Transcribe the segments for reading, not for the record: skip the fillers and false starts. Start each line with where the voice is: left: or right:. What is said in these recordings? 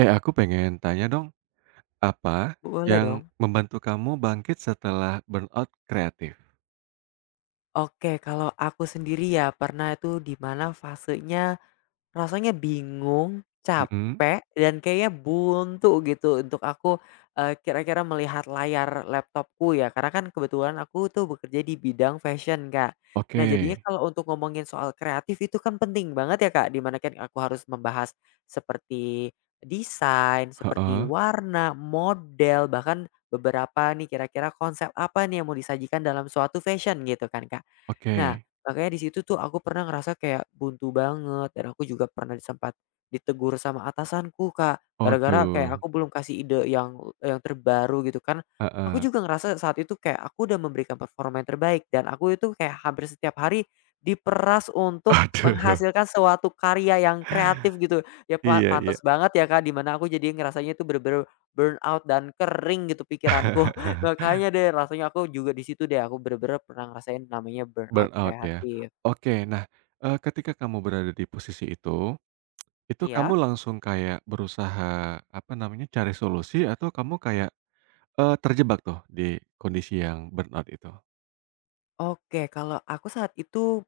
right: Eh, aku pengen tanya dong, apa
left: Boleh
right: yang
left: dong.
right: membantu kamu bangkit setelah burnout kreatif?
left: Oke, kalau aku sendiri ya pernah itu di mana fasenya. Rasanya bingung,
right: Mhm.
left: capek, dan kayaknya buntu gitu untuk aku, kira-kira melihat layar laptopku ya, karena kan kebetulan aku tuh bekerja di bidang fashion, Kak.
right: Oke.
left: Nah, jadinya kalau untuk ngomongin soal kreatif itu kan penting banget ya, Kak, dimana kan aku harus membahas seperti desain, seperti
right: Heeh.
left: warna, model, bahkan beberapa nih kira-kira konsep apa nih yang mau disajikan dalam suatu fashion gitu kan, Kak. Nah,
right: Oke.
left: makanya di situ tuh aku pernah ngerasa kayak buntu banget dan aku juga pernah sempat ditegur sama atasanku, Kak. Gara-gara
right: Aduh.
left: kayak aku belum kasih ide yang terbaru gitu kan. Aku
right: Heeh.
left: juga ngerasa saat itu kayak aku udah memberikan performa yang terbaik dan aku itu kayak hampir setiap hari diperas untuk
right: Aduh.
left: menghasilkan suatu karya yang kreatif gitu. Ya
right: Iya, iya.
left: pantes banget ya Kak, dimana aku jadi ngerasanya itu bener-bener burnout dan kering gitu pikiranku. Makanya deh, rasanya aku juga di situ deh, aku bener-bener pernah ngerasain namanya burnout
right: Burnout ya.
left: kreatif.
right: Oke, nah, ketika kamu berada di posisi itu kamu
left: Iya,
right: langsung kayak berusaha, apa namanya, cari solusi atau kamu kayak, terjebak tuh di kondisi yang burnout itu?
left: oke, kalau aku saat itu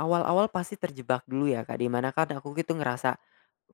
left: awal-awal pasti terjebak dulu ya, Kak, di mana kan aku gitu ngerasa,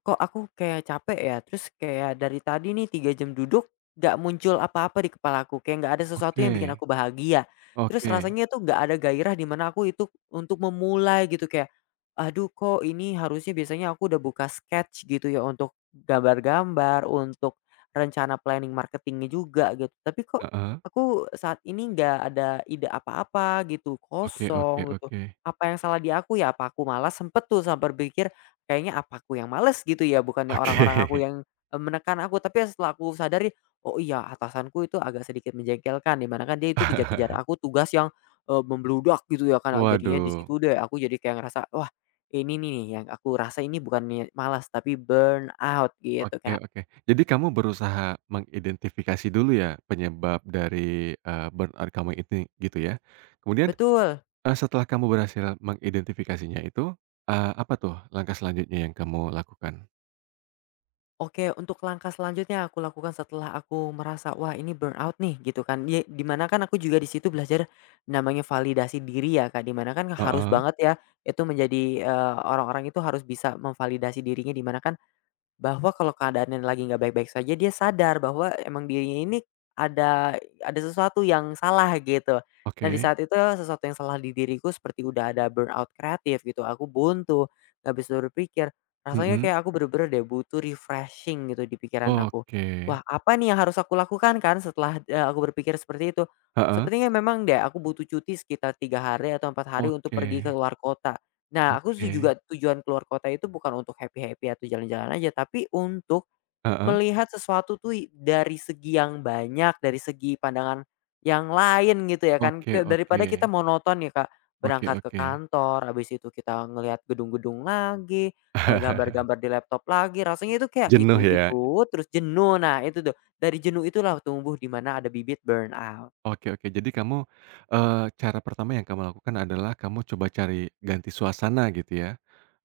left: "Kok aku kayak capek ya?" Terus kayak dari tadi nih 3 jam duduk gak muncul apa-apa di kepala aku kayak nggak ada sesuatu
right: Oke.
left: yang bikin aku bahagia. Terus
right: Oke.
left: rasanya tuh nggak ada gairah di mana aku itu untuk memulai gitu kayak, "Aduh kok ini harusnya biasanya aku udah buka sketch gitu ya untuk gambar-gambar, untuk rencana planning marketingnya juga," gitu. Tapi kok
right: Heeh.
left: aku saat ini nggak ada ide apa-apa gitu,
right: Oke, oke,
left: kosong gitu.
right: oke.
left: Apa yang salah di aku ya? Apa aku malas? Sempet tuh sampai berpikir, kayaknya apa aku yang malas gitu ya, bukannya orang-orang aku
right: Oke.
left: yang, menekan aku. Tapi ya setelah aku sadari, oh iya atasanku itu agak sedikit menjengkelkan, di kan dia itu kejar-kejar aku tugas yang, membludak gitu ya kan. "Oh, jadinya di
right: Waduh.
left: situ deh aku jadi kayak ngerasa, wah ini nih nih yang aku rasa ini bukannya malas tapi burnout gitu,
right: Oke,
left: Kak.
right: oke. Jadi kamu berusaha mengidentifikasi dulu ya penyebab dari, burnout kamu ini gitu ya. Kemudian,
left: Betul.
right: setelah kamu berhasil mengidentifikasinya itu, apa tuh langkah selanjutnya yang kamu lakukan?
left: Oke, untuk langkah selanjutnya aku lakukan setelah aku merasa, "Wah, ini burnout nih," gitu kan. Di mana kan aku juga di situ belajar namanya validasi diri ya, Kak, di kan harus
right: Heeh.
left: banget ya itu menjadi, orang-orang itu harus bisa memvalidasi dirinya di kan bahwa kalau keadaannya lagi nggak baik-baik saja dia sadar bahwa emang dirinya ini ada sesuatu yang salah gitu. Nah di
right: Oke.
left: saat itu sesuatu yang salah di diriku seperti udah ada burnout kreatif gitu, aku buntu, nggak bisa berpikir. Rasanya
right: Mhm.
left: kayak aku bener-bener deh butuh refreshing gitu di pikiran aku.
right: Oke.
left: Wah apa nih yang harus aku lakukan kan setelah, aku berpikir seperti itu.
right: Heeh.
left: Sepertinya memang deh aku butuh cuti sekitar 3 hari atau 4 hari untuk
right: Oke,
left: pergi ke luar kota. Nah, aku tuh
right: oke.
left: juga tujuan keluar kota itu bukan untuk happy-happy atau jalan-jalan aja, tapi untuk
right: Heeh.
left: melihat sesuatu tuh dari segi yang banyak, dari segi pandangan yang lain gitu ya kan.
right: Oke,
left: Ke daripada
right: oke.
left: kita monoton ya, Kak,
right: Oke,
left: berangkat ke
right: oke.
left: kantor, habis itu kita ngelihat gedung-gedung lagi, gambar-gambar di laptop lagi, rasanya itu kayak itu
right: Jenuh ya?
left: itu terus jenuh. Nah, itu tuh, dari jenuh itulah tumbuh di mana ada bibit burnout.
right: Oke, oke. Jadi kamu, cara pertama yang kamu lakukan adalah kamu coba cari ganti suasana gitu ya,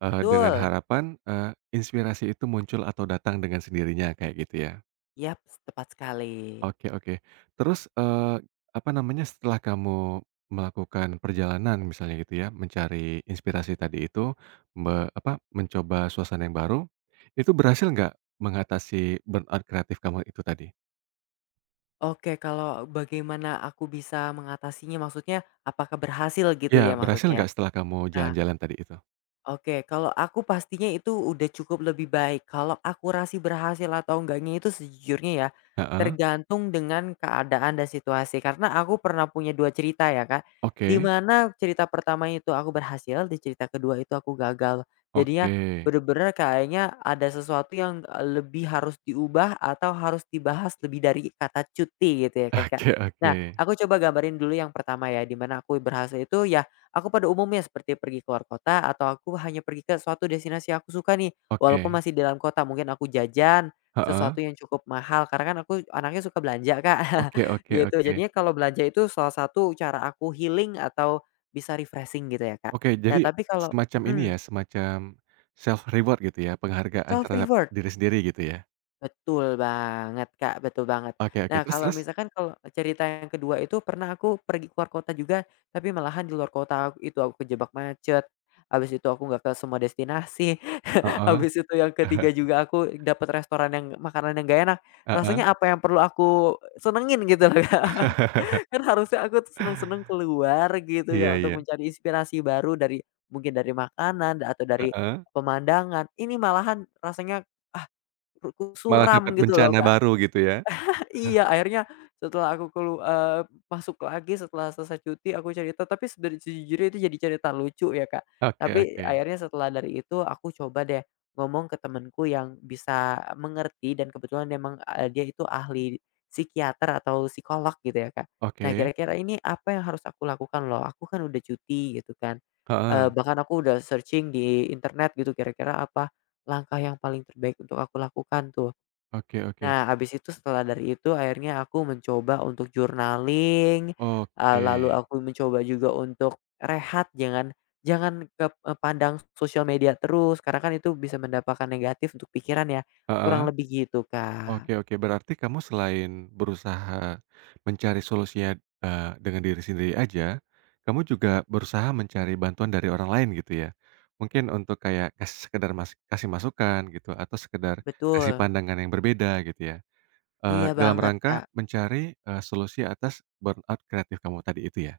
right: dengan
left: Betul,
right: harapan, inspirasi itu muncul atau datang dengan sendirinya kayak gitu ya.
left: yap, tepat sekali.
right: Oke, oke. Terus, apa namanya, setelah kamu melakukan perjalanan misalnya gitu ya, mencari inspirasi tadi itu, mencoba suasana yang baru, itu berhasil nggak mengatasi burnout kreatif kamu itu tadi?
left: Oke, kalau bagaimana aku bisa mengatasinya, maksudnya apakah berhasil gitu
right: Ya,
left: ya
right: berhasil
left: maksudnya?
right: nggak setelah kamu
left: Nah,
right: jalan-jalan tadi itu?
left: oke, kalau aku pastinya itu udah cukup lebih baik. Kalau akurasi berhasil atau enggaknya itu sejujurnya ya
right: Heeh.
left: tergantung dengan keadaan dan situasi. Karena aku pernah punya dua cerita ya Kak, di
right: Oke.
left: mana cerita pertama itu aku berhasil, di cerita kedua itu aku gagal.
right: Oke.
left: Jadinya bener-bener kayaknya ada sesuatu yang lebih harus diubah atau harus dibahas lebih dari kata cuti gitu ya kan Kak.
right: Oke,
left: Nah,
right: oke.
left: aku coba gambarin dulu yang pertama ya, di mana aku berhasil itu ya. Aku pada umumnya seperti pergi keluar kota atau aku hanya pergi ke suatu destinasi yang aku suka nih, walaupun
right: Oke.
left: masih di dalam kota. Mungkin aku jajan
right: Heeh.
left: sesuatu yang cukup mahal karena kan aku anaknya suka belanja, Kak,
right: Oke, oke,
left: gitu.
right: oke.
left: Jadinya kalau belanja itu salah satu cara aku healing atau bisa refreshing gitu ya, Kak.
right: Oke,
left: Nah,
right: jadi
left: tapi kalau
right: semacam ini ya,
left: mhm,
right: semacam self reward gitu ya, penghargaan
left: self
right: terhadap
left: reward.
right: diri sendiri gitu ya?
left: Betul banget, Kak, betul banget.
right: Oke, oke,
left: Nah,
right: terus,
left: kalau
right: terus?
left: misalkan kalau cerita yang kedua itu pernah aku pergi keluar kota juga, tapi malahan di luar kota aku itu aku kejebak macet, habis itu aku nggak ke semua destinasi,
right: Heeh.
left: habis itu yang ketiga juga aku dapat restoran yang makanan yang gak enak. Rasanya
right: Heeh.
left: apa yang perlu aku senengin gitu loh, Kak. Kan harusnya aku tuh seneng-seneng keluar gitu
right: Iya,
left: ya
right: iya.
left: untuk mencari inspirasi baru dari mungkin dari makanan atau dari
right: Heeh.
left: pemandangan, ini malahan rasanya, ah, ru
right: Malah
left: suram
right: dapat
left: gitu loh,
right: bencana
left: Kak.
right: baru gitu ya?
left: Iya, akhirnya setelah aku masuk lagi setelah selesai cuti aku cerita, tapi sejujurnya itu jadi cerita lucu ya, Kak.
right: Oke,
left: Tapi
right: oke.
left: akhirnya setelah dari itu aku coba deh ngomong ke temenku yang bisa mengerti dan kebetulan memang, dia itu ahli psikiater atau psikolog gitu ya, Kak. Nah,
right: Oke.
left: kira-kira ini apa yang harus aku lakukan loh? Aku kan udah cuti gitu kan,
right: Heeh.
left: bahkan aku udah searching di internet gitu kira-kira apa langkah yang paling terbaik untuk aku lakukan tuh.
right: Oke, oke.
left: Nah, abis itu setelah dari itu akhirnya aku mencoba untuk journaling,
right: Oke.
left: lalu aku mencoba juga untuk rehat, jangan jangan kep eee, pandang sosial media terus, karena kan itu bisa mendapatkan negatif untuk pikiran ya,
right: Heeh.
left: kurang lebih gitu, Kak.
right: Oke, oke, berarti kamu selain berusaha mencari solusinya, dengan diri sendiri aja, kamu juga berusaha mencari bantuan dari orang lain gitu ya? Mungkin untuk kayak kasih sekedar kasih masukan gitu atau sekedar kasih
left: Betul,
right: pandangan yang berbeda gitu ya,
left: iya
right: dalam
left: banget, Kak.
right: rangka mencari, solusi atas burnout kreatif kamu tadi itu ya?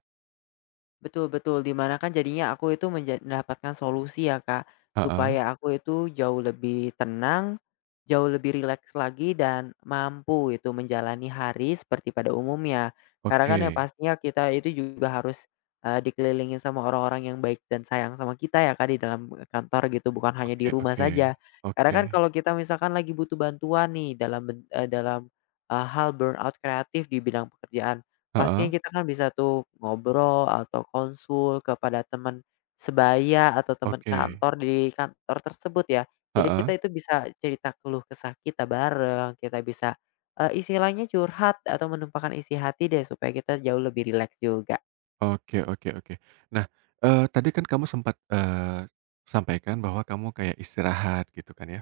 left: Betul betul, di kan jadinya aku itu mendapatkan solusi ya, Kak,
right: Heeh.
left: supaya aku itu jauh lebih tenang, jauh lebih rileks lagi dan mampu itu menjalani hari seperti pada umumnya. Karena
right: Oke.
left: kan yang pastinya kita itu juga harus, dikelilingin sama orang-orang yang baik dan sayang sama kita ya, Kak, di dalam kantor gitu, bukan hanya di
right: Oke,
left: rumah
right: oke.
left: saja. Karena
right: Oke.
left: kan kalau kita misalkan lagi butuh bantuan nih dalam ben eee, dalam, eee, hal burnout kreatif di bidang pekerjaan.
right: Heeh.
left: Pastinya kita kan bisa tuh ngobrol atau konsul kepada teman sebaya atau teman
right: Oke.
left: kantor di kantor tersebut ya. Jadi
right: Heeh.
left: kita itu bisa cerita keluh kesah kita bareng, kita bisa, istilahnya curhat atau menumpahkan isi hati deh supaya kita jauh lebih rileks juga.
right: Oke, oke, oke. Nah, tadi kan kamu sempat, sampaikan bahwa kamu kayak istirahat gitu kan ya.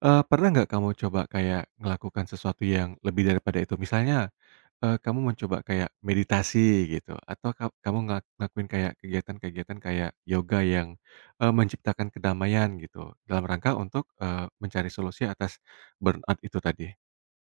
right: Pernah nggak kamu coba kayak melakukan sesuatu yang lebih daripada itu? Misalnya, kamu mencoba kayak meditasi gitu atau kamu ngelakuin kayak kegiatan-kegiatan kayak yoga yang, menciptakan kedamaian gitu dalam rangka untuk, mencari solusi atas burnout itu tadi?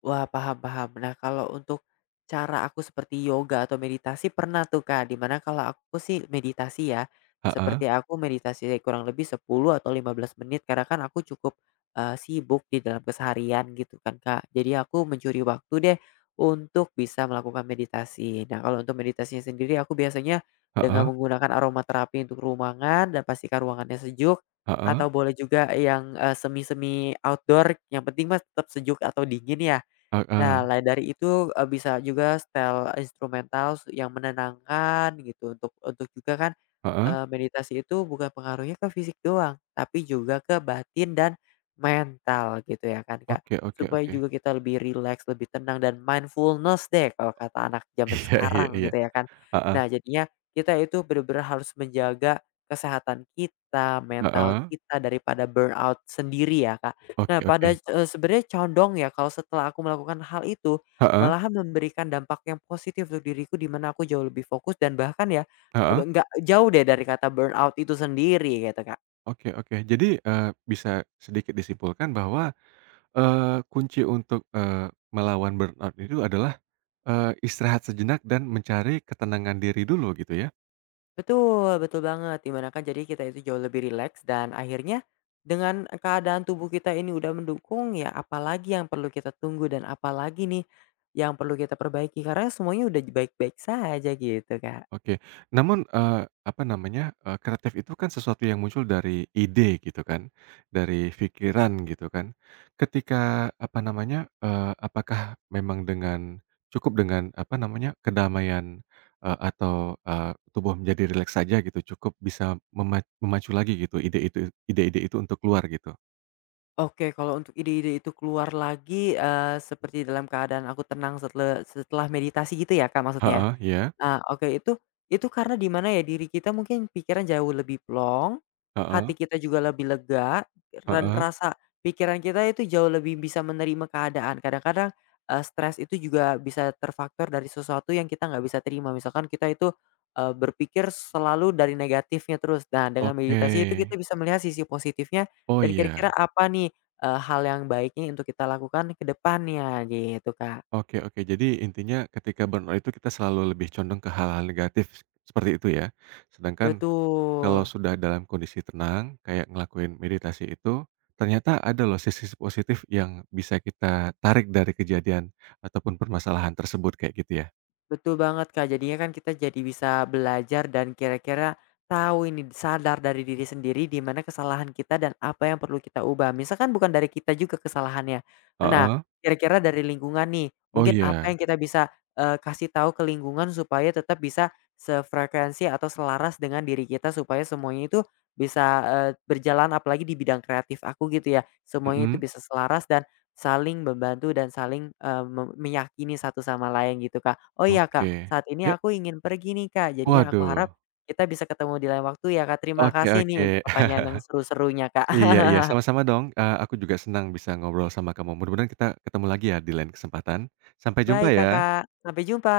left: Wah, paham paham. Nah, kalau untuk cara aku seperti yoga atau meditasi pernah tuh, Kak, dimana kalau aku sih meditasi ya,
right: Heeh.
left: seperti aku meditasi kurang lebih 10 atau 15 menit karena kan aku cukup, sibuk di dalam keseharian gitu kan, Kak. Jadi aku mencuri waktu deh untuk bisa melakukan meditasi. Nah, kalau untuk meditasinya sendiri aku biasanya dengan
right: Heeh.
left: menggunakan aromaterapi untuk ruangan dan pastikan ruangannya sejuk
right: Heeh.
left: atau boleh juga yang, semi-semi outdoor yang penting tetap sejuk atau dingin ya.
right: Heeh. Heeh.
left: Nah, lain dari itu, bisa juga setel instrumental yang menenangkan gitu untuk juga kan,
right: Heeh.
left: meditasi itu bukan pengaruhnya ke fisik doang, tapi juga ke batin dan mental gitu ya kan, Kak.
right: Oke, oke,
left: Supaya
right: oke.
left: juga kita lebih rileks, lebih tenang dan mindfulness deh kalau kata anak zaman
right: Iya, iya,
left: sekarang
right: iya.
left: gitu ya kan.
right: Heeh.
left: Nah, jadinya kita itu bener-bener harus menjaga kesehatan kita, mental
right: Heeh.
left: kita daripada burnout sendiri ya, Kak.
right: Oke,
left: Nah
right: oke.
left: pada, sebenarnya condong ya kalau setelah aku melakukan hal itu,
right: Heeh,
left: malahan memberikan dampak yang positif untuk diriku di mana aku jauh lebih fokus dan bahkan ya,
right: heeh.
left: nggak jauh deh dari kata burnout itu sendiri gitu, Kak.
right: Oke, oke. Jadi, bisa sedikit disimpulkan bahwa, kunci untuk, melawan burnout itu adalah, istirahat sejenak dan mencari ketenangan diri dulu gitu ya?
left: Betul betul banget di kan jadi kita itu jauh lebih rileks dan akhirnya, dengan keadaan tubuh kita ini udah mendukung ya apalagi yang perlu kita tunggu dan apalagi nih, yang perlu kita perbaiki karena semuanya udah baik-baik saja gitu, Kak.
right: Oke. Namun, apa namanya, kreatif itu kan sesuatu yang muncul dari ide gitu kan, dari pikiran gitu kan. Ketika apa namanya, apakah memang dengan cukup dengan apa namanya, kedamaian, atau, eee, tubuh menjadi rileks saja gitu cukup bisa mema memacu lagi gitu ide-ide itu untuk keluar gitu?
left: Oke, kalau untuk ide-ide itu keluar lagi, seperti dalam keadaan aku tenang setelah meditasi gitu ya, Kak, maksudnya? Ya?
right: Heeh, ya.
left: Ah, oke itu karena di mana ya, diri kita mungkin pikiran jauh lebih plong,
right: Heeh.
left: hati kita juga lebih lega, dan
right: Heeh.
left: rasa pikiran kita itu jauh lebih bisa menerima keadaan. Kadang-kadang, stres itu juga bisa terfaktor dari sesuatu yang kita nggak bisa terima. Misalkan kita itu, berpikir selalu dari negatifnya terus. Nah, dengan
right: Oke.
left: meditasi itu kita bisa melihat sisi positifnya
right: Oh,
left: dan
right: iya.
left: kira-kira apa nih, hal yang baiknya untuk kita lakukan ke depannya gitu, Kak.
right: Oke, oke. Jadi intinya ketika burnout itu kita selalu lebih condong ke hal-hal negatif seperti itu ya. Sedangkan kalau
left: Betul.
right: sudah dalam kondisi tenang, kayak ngelakuin meditasi itu, ternyata ada loh sisi-sisi positif yang bisa kita tarik dari kejadian ataupun permasalahan tersebut kayak gitu ya?
left: Betul banget, Kak. Jadinya kan kita jadi bisa belajar dan kira-kira tahu ini, sadar dari diri sendiri di mana kesalahan kita dan apa yang perlu kita ubah. Misalkan bukan dari kita juga kesalahannya. Nah,
right: Heeh.
left: kira-kira dari lingkungan nih,
right: Oh,
left: mungkin
right: iya.
left: apa yang kita bisa kasih tahu ke lingkungan supaya tetap bisa sefrekuensi atau selaras dengan diri kita supaya semuanya itu bisa berjalan apalagi di bidang kreatif aku gitu ya. Semuanya itu
right: Mhm.
left: bisa selaras dan saling membantu dan saling meyakini satu sama lain gitu, Kak. Oh iya Kak,
right: Oke.
left: saat ini
right: Ya,
left: aku ingin pergi nih Kak, jadinya aku
right: waduh.
left: harap kita bisa ketemu di lain waktu ya Kak, terima
right: Oke,
left: kasih nih
right: oke.
left: untuk pertanyaan yang seru-serunya Kak.
right: Iya, iya, sama-sama dong, aku juga senang bisa ngobrol sama kamu. Mudah-mudahan kita ketemu lagi ya di lain kesempatan. Sampai jumpa
left: Baik
right: ya.
left: Kakak, sampai jumpa.